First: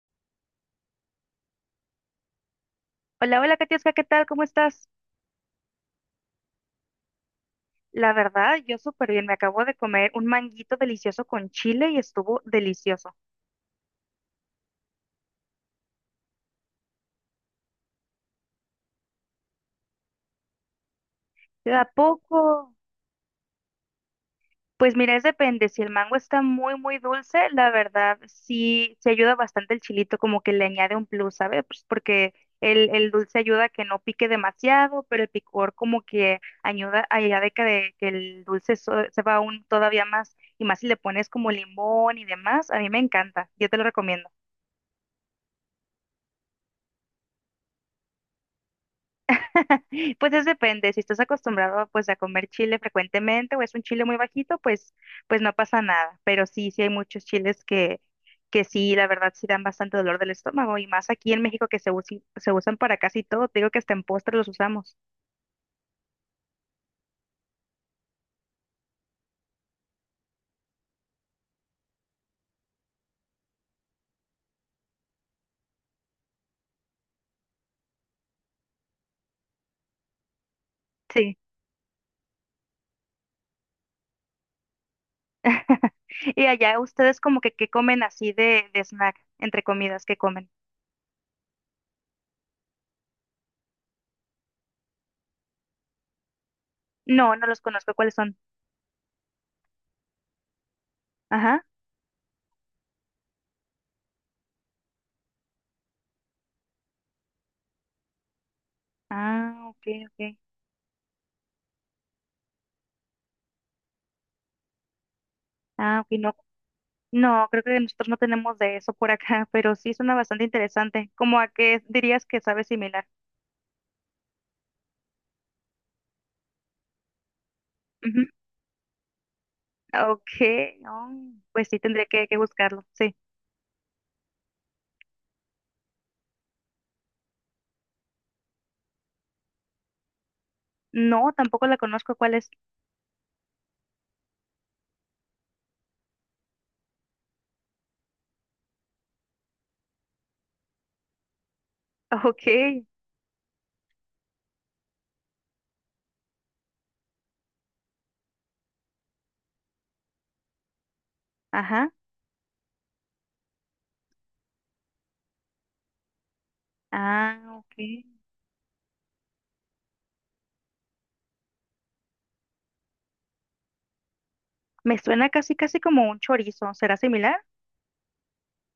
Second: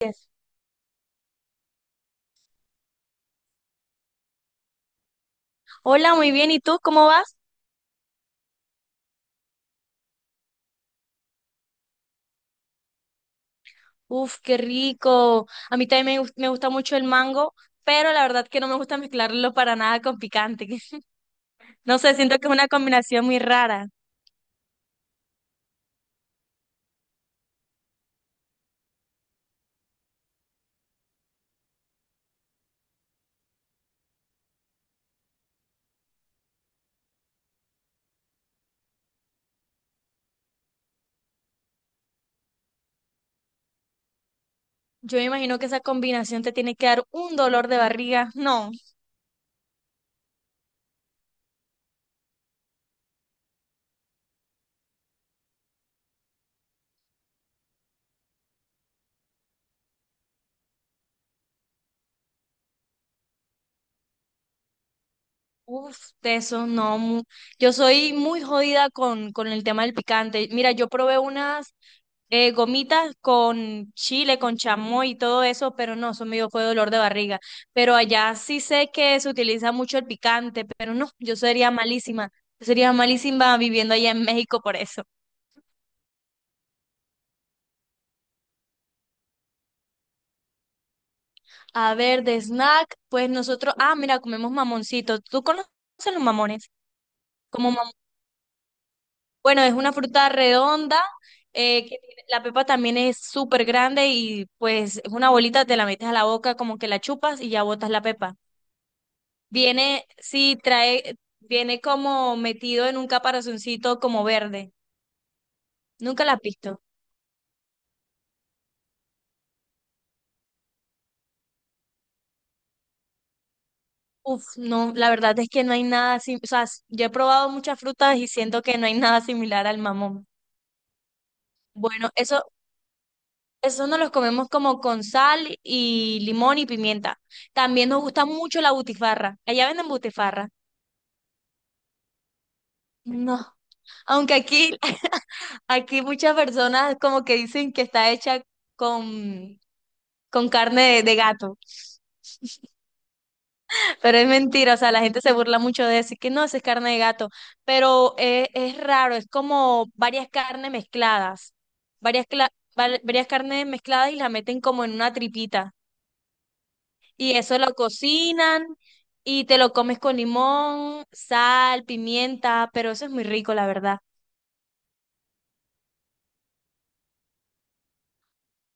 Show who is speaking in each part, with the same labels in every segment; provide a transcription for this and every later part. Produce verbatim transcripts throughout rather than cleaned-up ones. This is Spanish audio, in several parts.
Speaker 1: Yes.
Speaker 2: Hola, hola, Katiuska, ¿qué tal? ¿Cómo estás?
Speaker 1: Hola, muy bien. ¿Y tú cómo vas?
Speaker 2: La verdad, yo súper bien. Me acabo de comer un manguito delicioso con chile y estuvo delicioso.
Speaker 1: Uf, qué rico. A mí también me, gus- me gusta mucho el mango, pero la verdad que no me gusta mezclarlo para nada con picante.
Speaker 2: ¿De a
Speaker 1: No sé, siento que es una
Speaker 2: poco?
Speaker 1: combinación muy rara.
Speaker 2: Pues mira, es depende. Si el mango está muy, muy dulce, la verdad sí, se ayuda bastante el chilito, como que le añade un plus, ¿sabes? Pues porque el, el dulce ayuda a que no pique demasiado, pero el picor como que ayuda, ayuda de que, de que el dulce so- se va aún todavía más. Y más si le pones como limón y demás, a mí me encanta. Yo te lo recomiendo.
Speaker 1: Yo me imagino que esa combinación te tiene que dar un dolor de barriga. No.
Speaker 2: Pues es depende, si estás acostumbrado pues a comer chile frecuentemente o es un chile muy bajito, pues pues no pasa nada, pero sí, sí hay muchos chiles que que sí, la verdad sí dan bastante dolor del estómago y más aquí en México que se usi- se usan para casi todo, te digo que hasta en postres los usamos.
Speaker 1: Uf, de eso no. mu- Yo soy muy jodida con, con el tema del picante. Mira, yo probé unas eh, gomitas con chile, con chamoy y todo eso, pero no, eso me dio fue dolor de barriga. Pero allá sí sé que se utiliza mucho el picante, pero no, yo
Speaker 2: Sí.
Speaker 1: sería malísima. Yo sería malísima viviendo allá en México por eso.
Speaker 2: Y allá ustedes como que qué comen así de de snack, entre comidas que comen.
Speaker 1: A ver, de snack, pues nosotros, ah, mira, comemos mamoncitos. ¿Tú conoces los mamones?
Speaker 2: No, no los
Speaker 1: Como
Speaker 2: conozco, ¿cuáles son?
Speaker 1: bueno, es una fruta redonda,
Speaker 2: Ajá.
Speaker 1: eh, que tiene- la pepa también es súper grande y pues es una bolita, te la metes a la boca, como que la chupas y ya botas la pepa.
Speaker 2: Ah, ok,
Speaker 1: Viene,
Speaker 2: ok.
Speaker 1: sí, trae, viene como metido en un caparazoncito como verde.
Speaker 2: Ah, ok,
Speaker 1: Nunca la
Speaker 2: no.
Speaker 1: has visto.
Speaker 2: No, creo que nosotros no tenemos de eso por acá, pero sí suena bastante interesante. ¿Cómo a qué dirías que sabe similar?
Speaker 1: Uf, no, la verdad es que no hay nada, sim- o sea, s- yo he probado muchas frutas y
Speaker 2: Ujú.
Speaker 1: siento que no hay nada similar al
Speaker 2: Ah, ok,
Speaker 1: mamón.
Speaker 2: oh, pues sí, tendré
Speaker 1: Bueno,
Speaker 2: que, que
Speaker 1: eso,
Speaker 2: buscarlo, sí.
Speaker 1: eso nos los comemos como con sal y limón y pimienta. También nos gusta mucho la butifarra. Allá venden butifarra.
Speaker 2: No, tampoco la conozco, ¿cuál es?
Speaker 1: No, aunque aquí, aquí muchas personas como que dicen que está hecha con, con carne de, de gato,
Speaker 2: Ok,
Speaker 1: pero es mentira, o sea, la gente se burla mucho de decir que no, eso es carne de gato, pero eh, es, raro, es como varias carnes mezcladas,
Speaker 2: ajá,
Speaker 1: varias, cla- val- varias carnes mezcladas y la meten como en una tripita, y
Speaker 2: ah,
Speaker 1: eso
Speaker 2: ok.
Speaker 1: lo cocinan y te lo comes con limón, sal, pimienta, pero eso es muy rico, la verdad.
Speaker 2: Me suena casi, casi como un chorizo, ¿será similar?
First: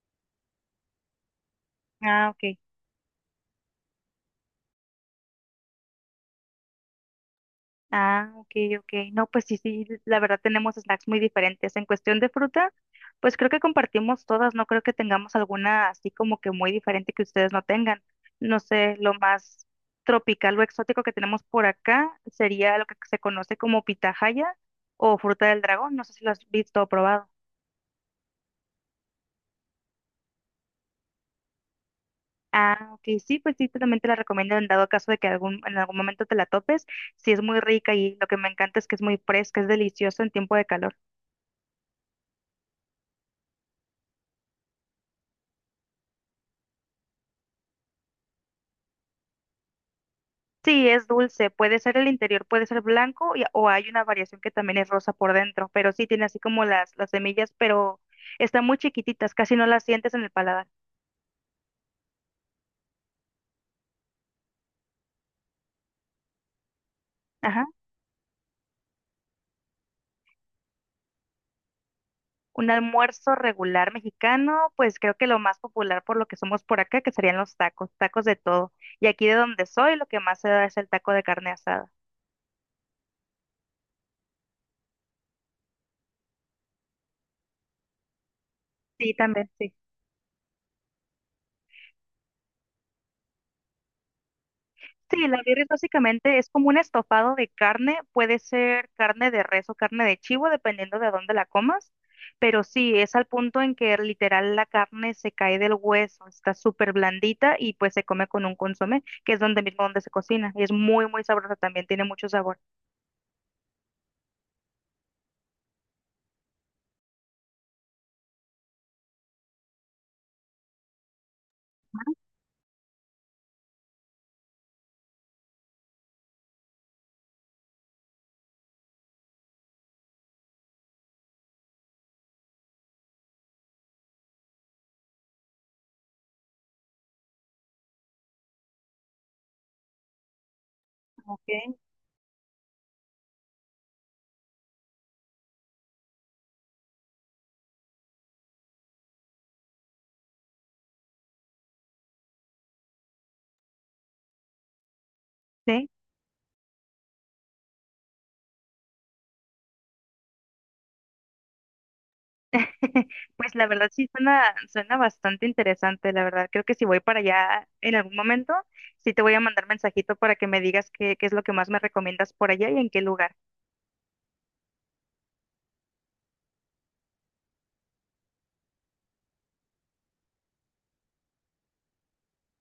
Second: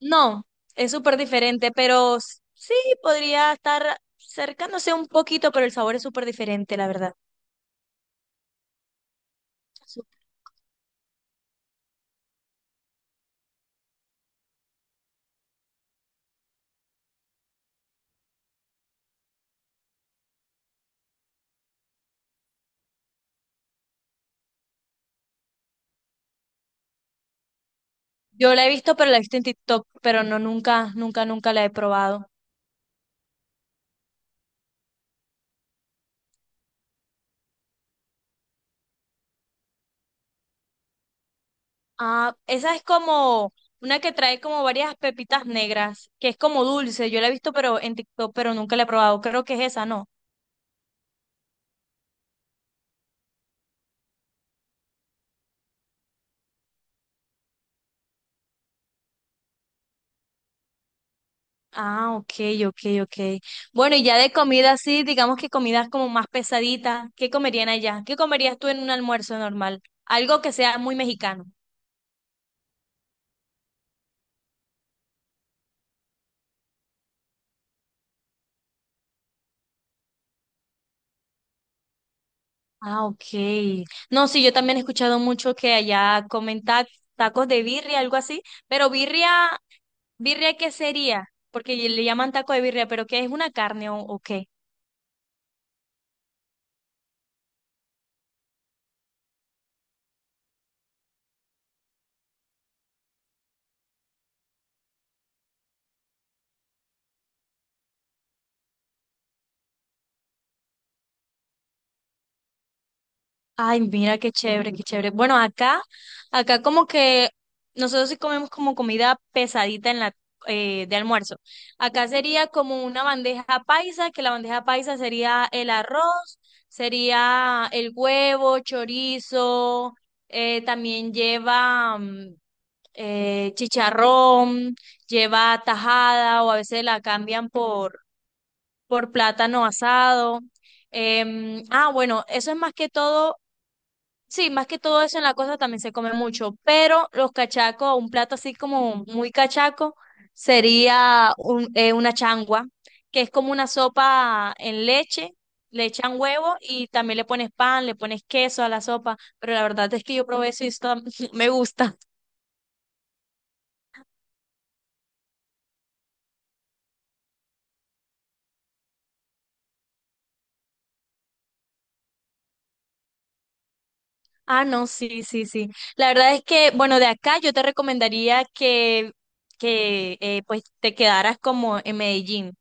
Speaker 1: No, es súper diferente, pero
Speaker 2: Ah,
Speaker 1: s-
Speaker 2: ok.
Speaker 1: sí podría estar cercándose un poquito, pero el sabor es súper diferente, la verdad.
Speaker 2: Ah, ok, ok. No, pues sí, sí,
Speaker 1: Su-
Speaker 2: la verdad tenemos snacks muy diferentes. En cuestión de fruta, pues creo que compartimos todas, no creo que tengamos alguna así como que muy diferente que ustedes no tengan. No sé, lo más tropical o exótico que tenemos por acá sería lo que se conoce como pitahaya o fruta del dragón, no sé si lo has visto o probado.
Speaker 1: Yo la he visto, pero la he visto en TikTok, pero no nunca, nunca, nunca la he probado.
Speaker 2: Ah, ok, sí, pues sí, te- también te la recomiendo en dado caso de que algún, en algún momento te la topes. Sí, es muy rica y lo que me encanta es que es muy fresca, es delicioso en tiempo de calor.
Speaker 1: Ah, esa es como una que trae como varias pepitas negras, que es como dulce. Yo la he visto, pero en TikTok, pero nunca la he probado. Creo que es esa, ¿no?
Speaker 2: Sí, es dulce, puede ser el interior, puede ser blanco y- o hay una variación que también es rosa por dentro, pero sí tiene así como las, las semillas, pero están muy chiquititas, casi no las sientes en el paladar.
Speaker 1: Ah, ok, ok, ok. Bueno, y ya de comida, sí, digamos que comidas como más pesaditas, ¿qué
Speaker 2: Ajá.
Speaker 1: comerían allá? ¿Qué comerías tú en un almuerzo normal? Algo que sea muy mexicano.
Speaker 2: Un almuerzo regular mexicano, pues creo que lo más popular por lo que somos por acá, que serían los tacos, tacos de todo. Y aquí de donde soy, lo que más se da es el taco de carne asada.
Speaker 1: Ah, ok. No, sí, yo también he escuchado mucho que allá comen ta- tacos de birria, algo así, pero
Speaker 2: Sí,
Speaker 1: birria,
Speaker 2: también, sí.
Speaker 1: ¿birria qué sería? Porque le llaman taco de birria, pero ¿qué es una carne o, o qué?
Speaker 2: Sí, la birria básicamente es como un estofado de carne, puede ser carne de res o carne de chivo, dependiendo de dónde la comas, pero sí, es al punto en que literal la carne se cae del hueso, está súper blandita y pues se come con un consomé, que es donde mismo donde se cocina, y es muy, muy sabrosa también, tiene mucho sabor.
Speaker 1: Ay, mira qué chévere, qué chévere. Bueno, acá, acá como que nosotros sí comemos como comida pesadita en la eh, de almuerzo. Acá sería como una bandeja paisa, que la bandeja paisa sería el arroz, sería el huevo, chorizo, eh, también lleva mm, eh, chicharrón, lleva tajada o a veces la cambian por por plátano asado.
Speaker 2: Ok.
Speaker 1: Em, ah, bueno, eso es más que todo sí, más que todo eso en la costa también se come mucho, pero los cachacos, un plato así como muy cachaco, sería un- eh, una changua, que es como una sopa en leche, le
Speaker 2: Sí,
Speaker 1: echan huevo y también le pones pan, le pones queso a la sopa, pero la verdad es que yo probé eso y esto me gusta.
Speaker 2: pues la verdad sí suena, suena bastante interesante, la verdad, creo que si voy para allá en algún momento, sí te voy a mandar mensajito para que me digas qué, qué es lo que más me recomiendas por allá y en qué lugar.
Speaker 1: Ah, no, sí, sí, sí. La verdad es que, bueno, de acá yo te recomendaría que, que eh, pues te quedaras como en Medellín.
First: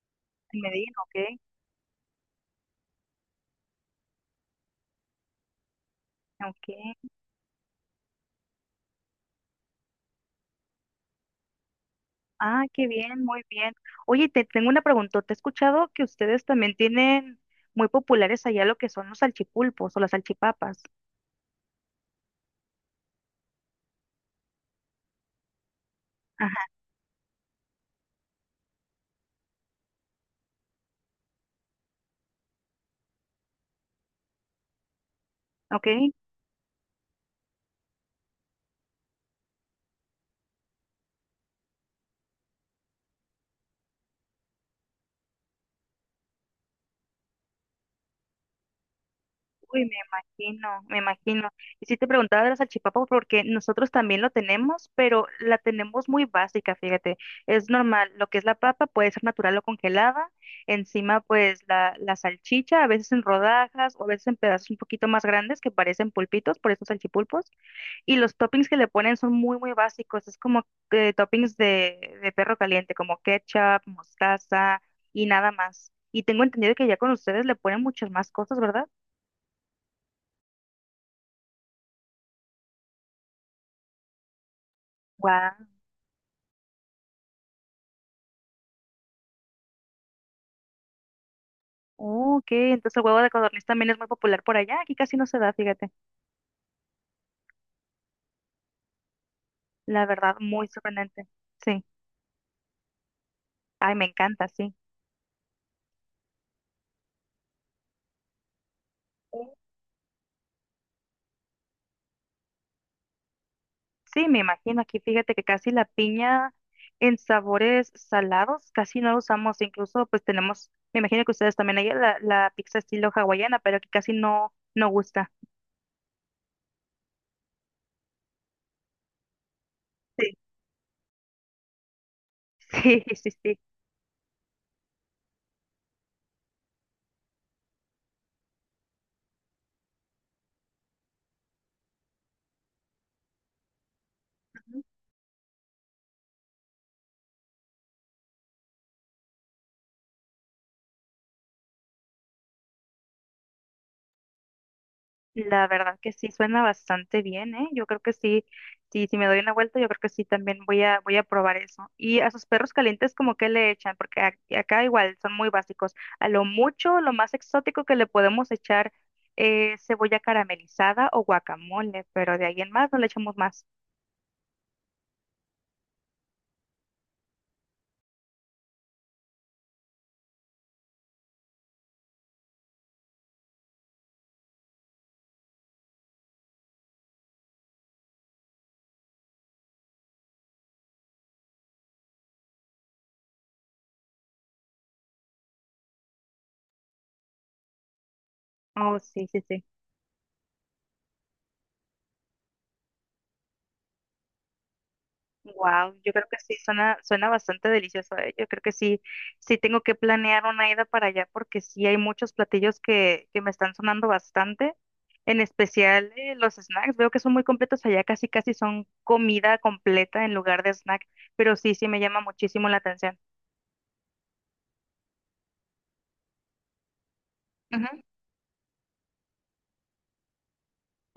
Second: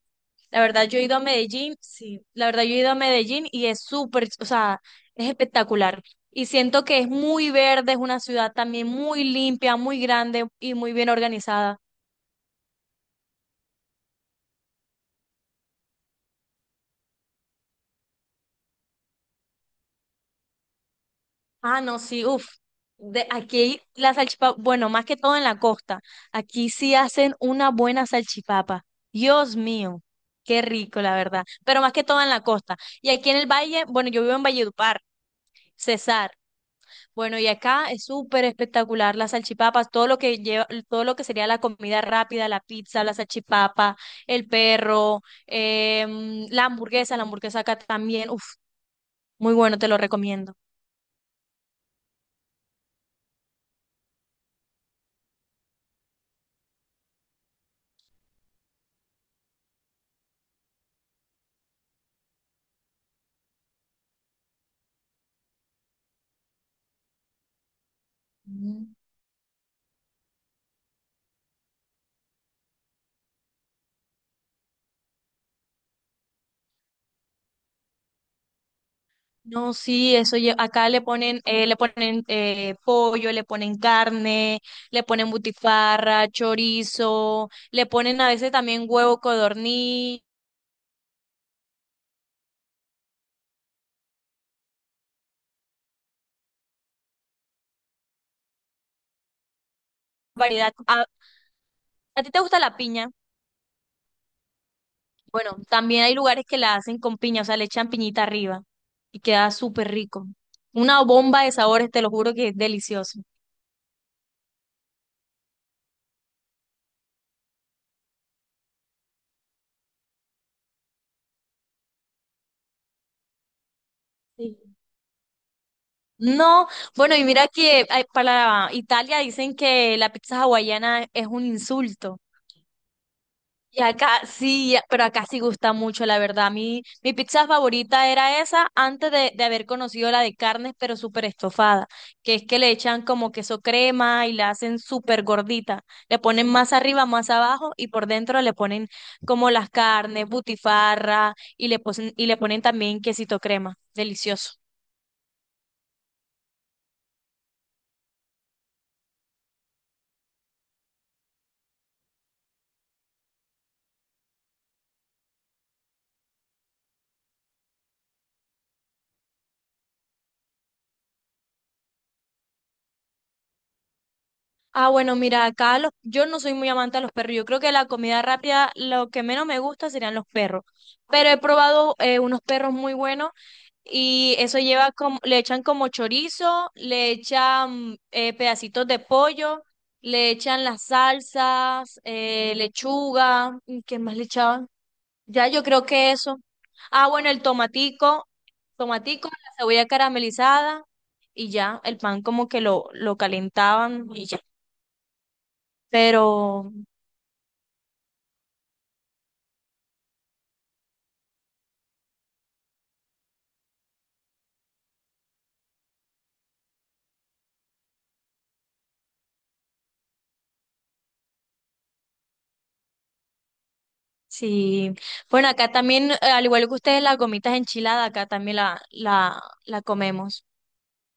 Speaker 2: En
Speaker 1: La verdad,
Speaker 2: Medellín,
Speaker 1: yo he ido
Speaker 2: ok,
Speaker 1: a Medellín, sí, la verdad, yo he ido a Medellín y es súper, o sea, es espectacular. Y siento que es
Speaker 2: ok.
Speaker 1: muy verde, es una ciudad también muy limpia, muy grande y muy bien organizada.
Speaker 2: Ah, qué bien, muy bien. Oye, te tengo una pregunta. ¿Te he escuchado que ustedes también tienen muy populares allá lo que son los salchipulpos o las salchipapas?
Speaker 1: Ah, no, sí, uff. De aquí la salchipapa, bueno, más que todo en la costa,
Speaker 2: Ajá,
Speaker 1: aquí sí hacen una buena salchipapa. Dios mío, qué rico, la verdad. Pero más que todo en la costa. Y aquí en el valle, bueno, yo vivo en Valledupar,
Speaker 2: ok. Uy,
Speaker 1: César. Bueno, y acá es súper espectacular las salchipapas, todo lo que lleva, todo lo que sería la comida rápida, la pizza, la salchipapa, el perro, em, la hamburguesa, la hamburguesa acá también, uf, muy bueno,
Speaker 2: me
Speaker 1: te lo recomiendo.
Speaker 2: imagino, me imagino. Y sí te preguntaba de la salchipapa porque nosotros también lo tenemos, pero la tenemos muy básica, fíjate. Es normal, lo que es la papa puede ser natural o congelada. Encima, pues la, la salchicha, a veces en rodajas o a veces en pedazos un poquito más grandes que parecen pulpitos, por eso salchipulpos. Y los toppings que le
Speaker 1: Mm.
Speaker 2: ponen son muy, muy básicos. Es como eh, toppings de, de perro caliente, como ketchup, mostaza y nada más. Y tengo entendido que ya con ustedes le ponen muchas más cosas, ¿verdad?
Speaker 1: No, sí, eso lle- acá le ponen, eh, le ponen eh, pollo, le ponen carne, le ponen
Speaker 2: Guau.
Speaker 1: butifarra, chorizo, le ponen a veces también huevo codorniz,
Speaker 2: Oh, ok, entonces el huevo de codorniz también es muy popular por allá. Aquí casi no se da, fíjate. La verdad, muy
Speaker 1: variedad. ¿A,
Speaker 2: sorprendente. Sí.
Speaker 1: a ti te gusta la piña?
Speaker 2: Ay, me encanta, sí.
Speaker 1: Bueno, también hay lugares que la hacen con piña, o sea, le echan piñita arriba y queda súper rico. Una bomba de sabores, te lo juro que es delicioso.
Speaker 2: Sí, me imagino. Aquí fíjate que casi la piña en sabores salados casi no la usamos. Incluso, pues tenemos, me imagino que ustedes también hay la, la pizza estilo hawaiana, pero que casi no,
Speaker 1: Sí.
Speaker 2: no gusta.
Speaker 1: No, bueno, y mira que ay, para Italia dicen que la
Speaker 2: Sí.
Speaker 1: pizza hawaiana es un insulto.
Speaker 2: Sí, sí, sí.
Speaker 1: Y acá sí, ya- pero acá sí gusta mucho, la verdad. Mi, mi pizza favorita era esa antes de, de haber conocido la de carnes, pero súper estofada, que es que le echan como queso crema y la hacen súper gordita. Le ponen más arriba, más abajo y por dentro le ponen como las carnes, butifarra y le, posen- y le ponen también quesito crema. Delicioso.
Speaker 2: La verdad que sí suena bastante bien, ¿eh? Yo creo que sí, sí, si me doy una vuelta, yo creo que sí también voy a, voy a probar eso. Y a sus perros calientes, ¿como que le echan? Porque ac- acá igual son muy básicos. A lo mucho, lo más exótico que le podemos echar es cebolla caramelizada o guacamole, pero de ahí en más no le echamos más.
Speaker 1: Ah, bueno, mira, acá los, yo no soy muy amante a los perros. Yo creo que la comida rápida, lo que menos me gusta serían los perros. Pero he probado eh, unos perros muy buenos y eso lleva como, le echan como chorizo, le echan eh, pedacitos de pollo, le echan las salsas, eh, lechuga, ¿y ¿qué más le echaban? Ya yo creo que eso. Ah, bueno, el tomatico,
Speaker 2: Oh, sí,
Speaker 1: tomatico,
Speaker 2: sí,
Speaker 1: la
Speaker 2: sí.
Speaker 1: cebolla caramelizada y ya, el pan como que lo, lo calentaban y ya.
Speaker 2: Wow, yo creo que sí,
Speaker 1: Pero
Speaker 2: suena, suena bastante delicioso, ¿eh? Yo creo que sí, sí tengo que planear una ida para allá porque sí hay muchos platillos que, que me están sonando bastante, en especial eh, los snacks, veo que son muy completos allá, casi casi son comida completa en lugar de snack, pero sí, sí me llama muchísimo la atención.
Speaker 1: sí, bueno, acá también, eh, al igual que ustedes, las gomitas enchiladas, acá también la, la, la comemos.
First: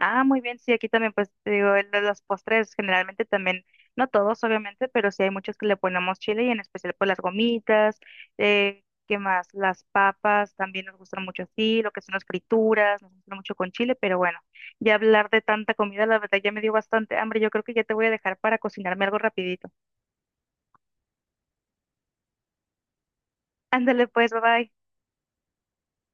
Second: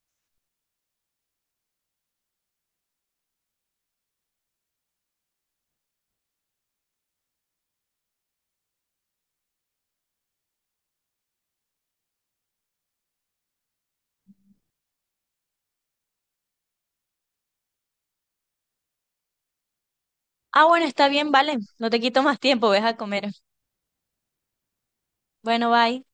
Speaker 2: Ah, muy bien, sí, aquí también, pues te digo, el de los postres generalmente también, no todos obviamente, pero sí hay muchos que le ponemos chile y en especial pues las gomitas, eh, ¿qué más? Las papas también nos gustan mucho así, lo que son las frituras, nos gusta mucho con chile, pero bueno, ya hablar de tanta comida, la verdad ya me dio bastante hambre, yo creo que ya te voy a dejar para cocinarme algo rapidito.
Speaker 1: Ah, bueno, está bien, vale. No te quito más tiempo, ves a comer.
Speaker 2: Ándale pues, bye bye.
Speaker 1: Bueno, bye.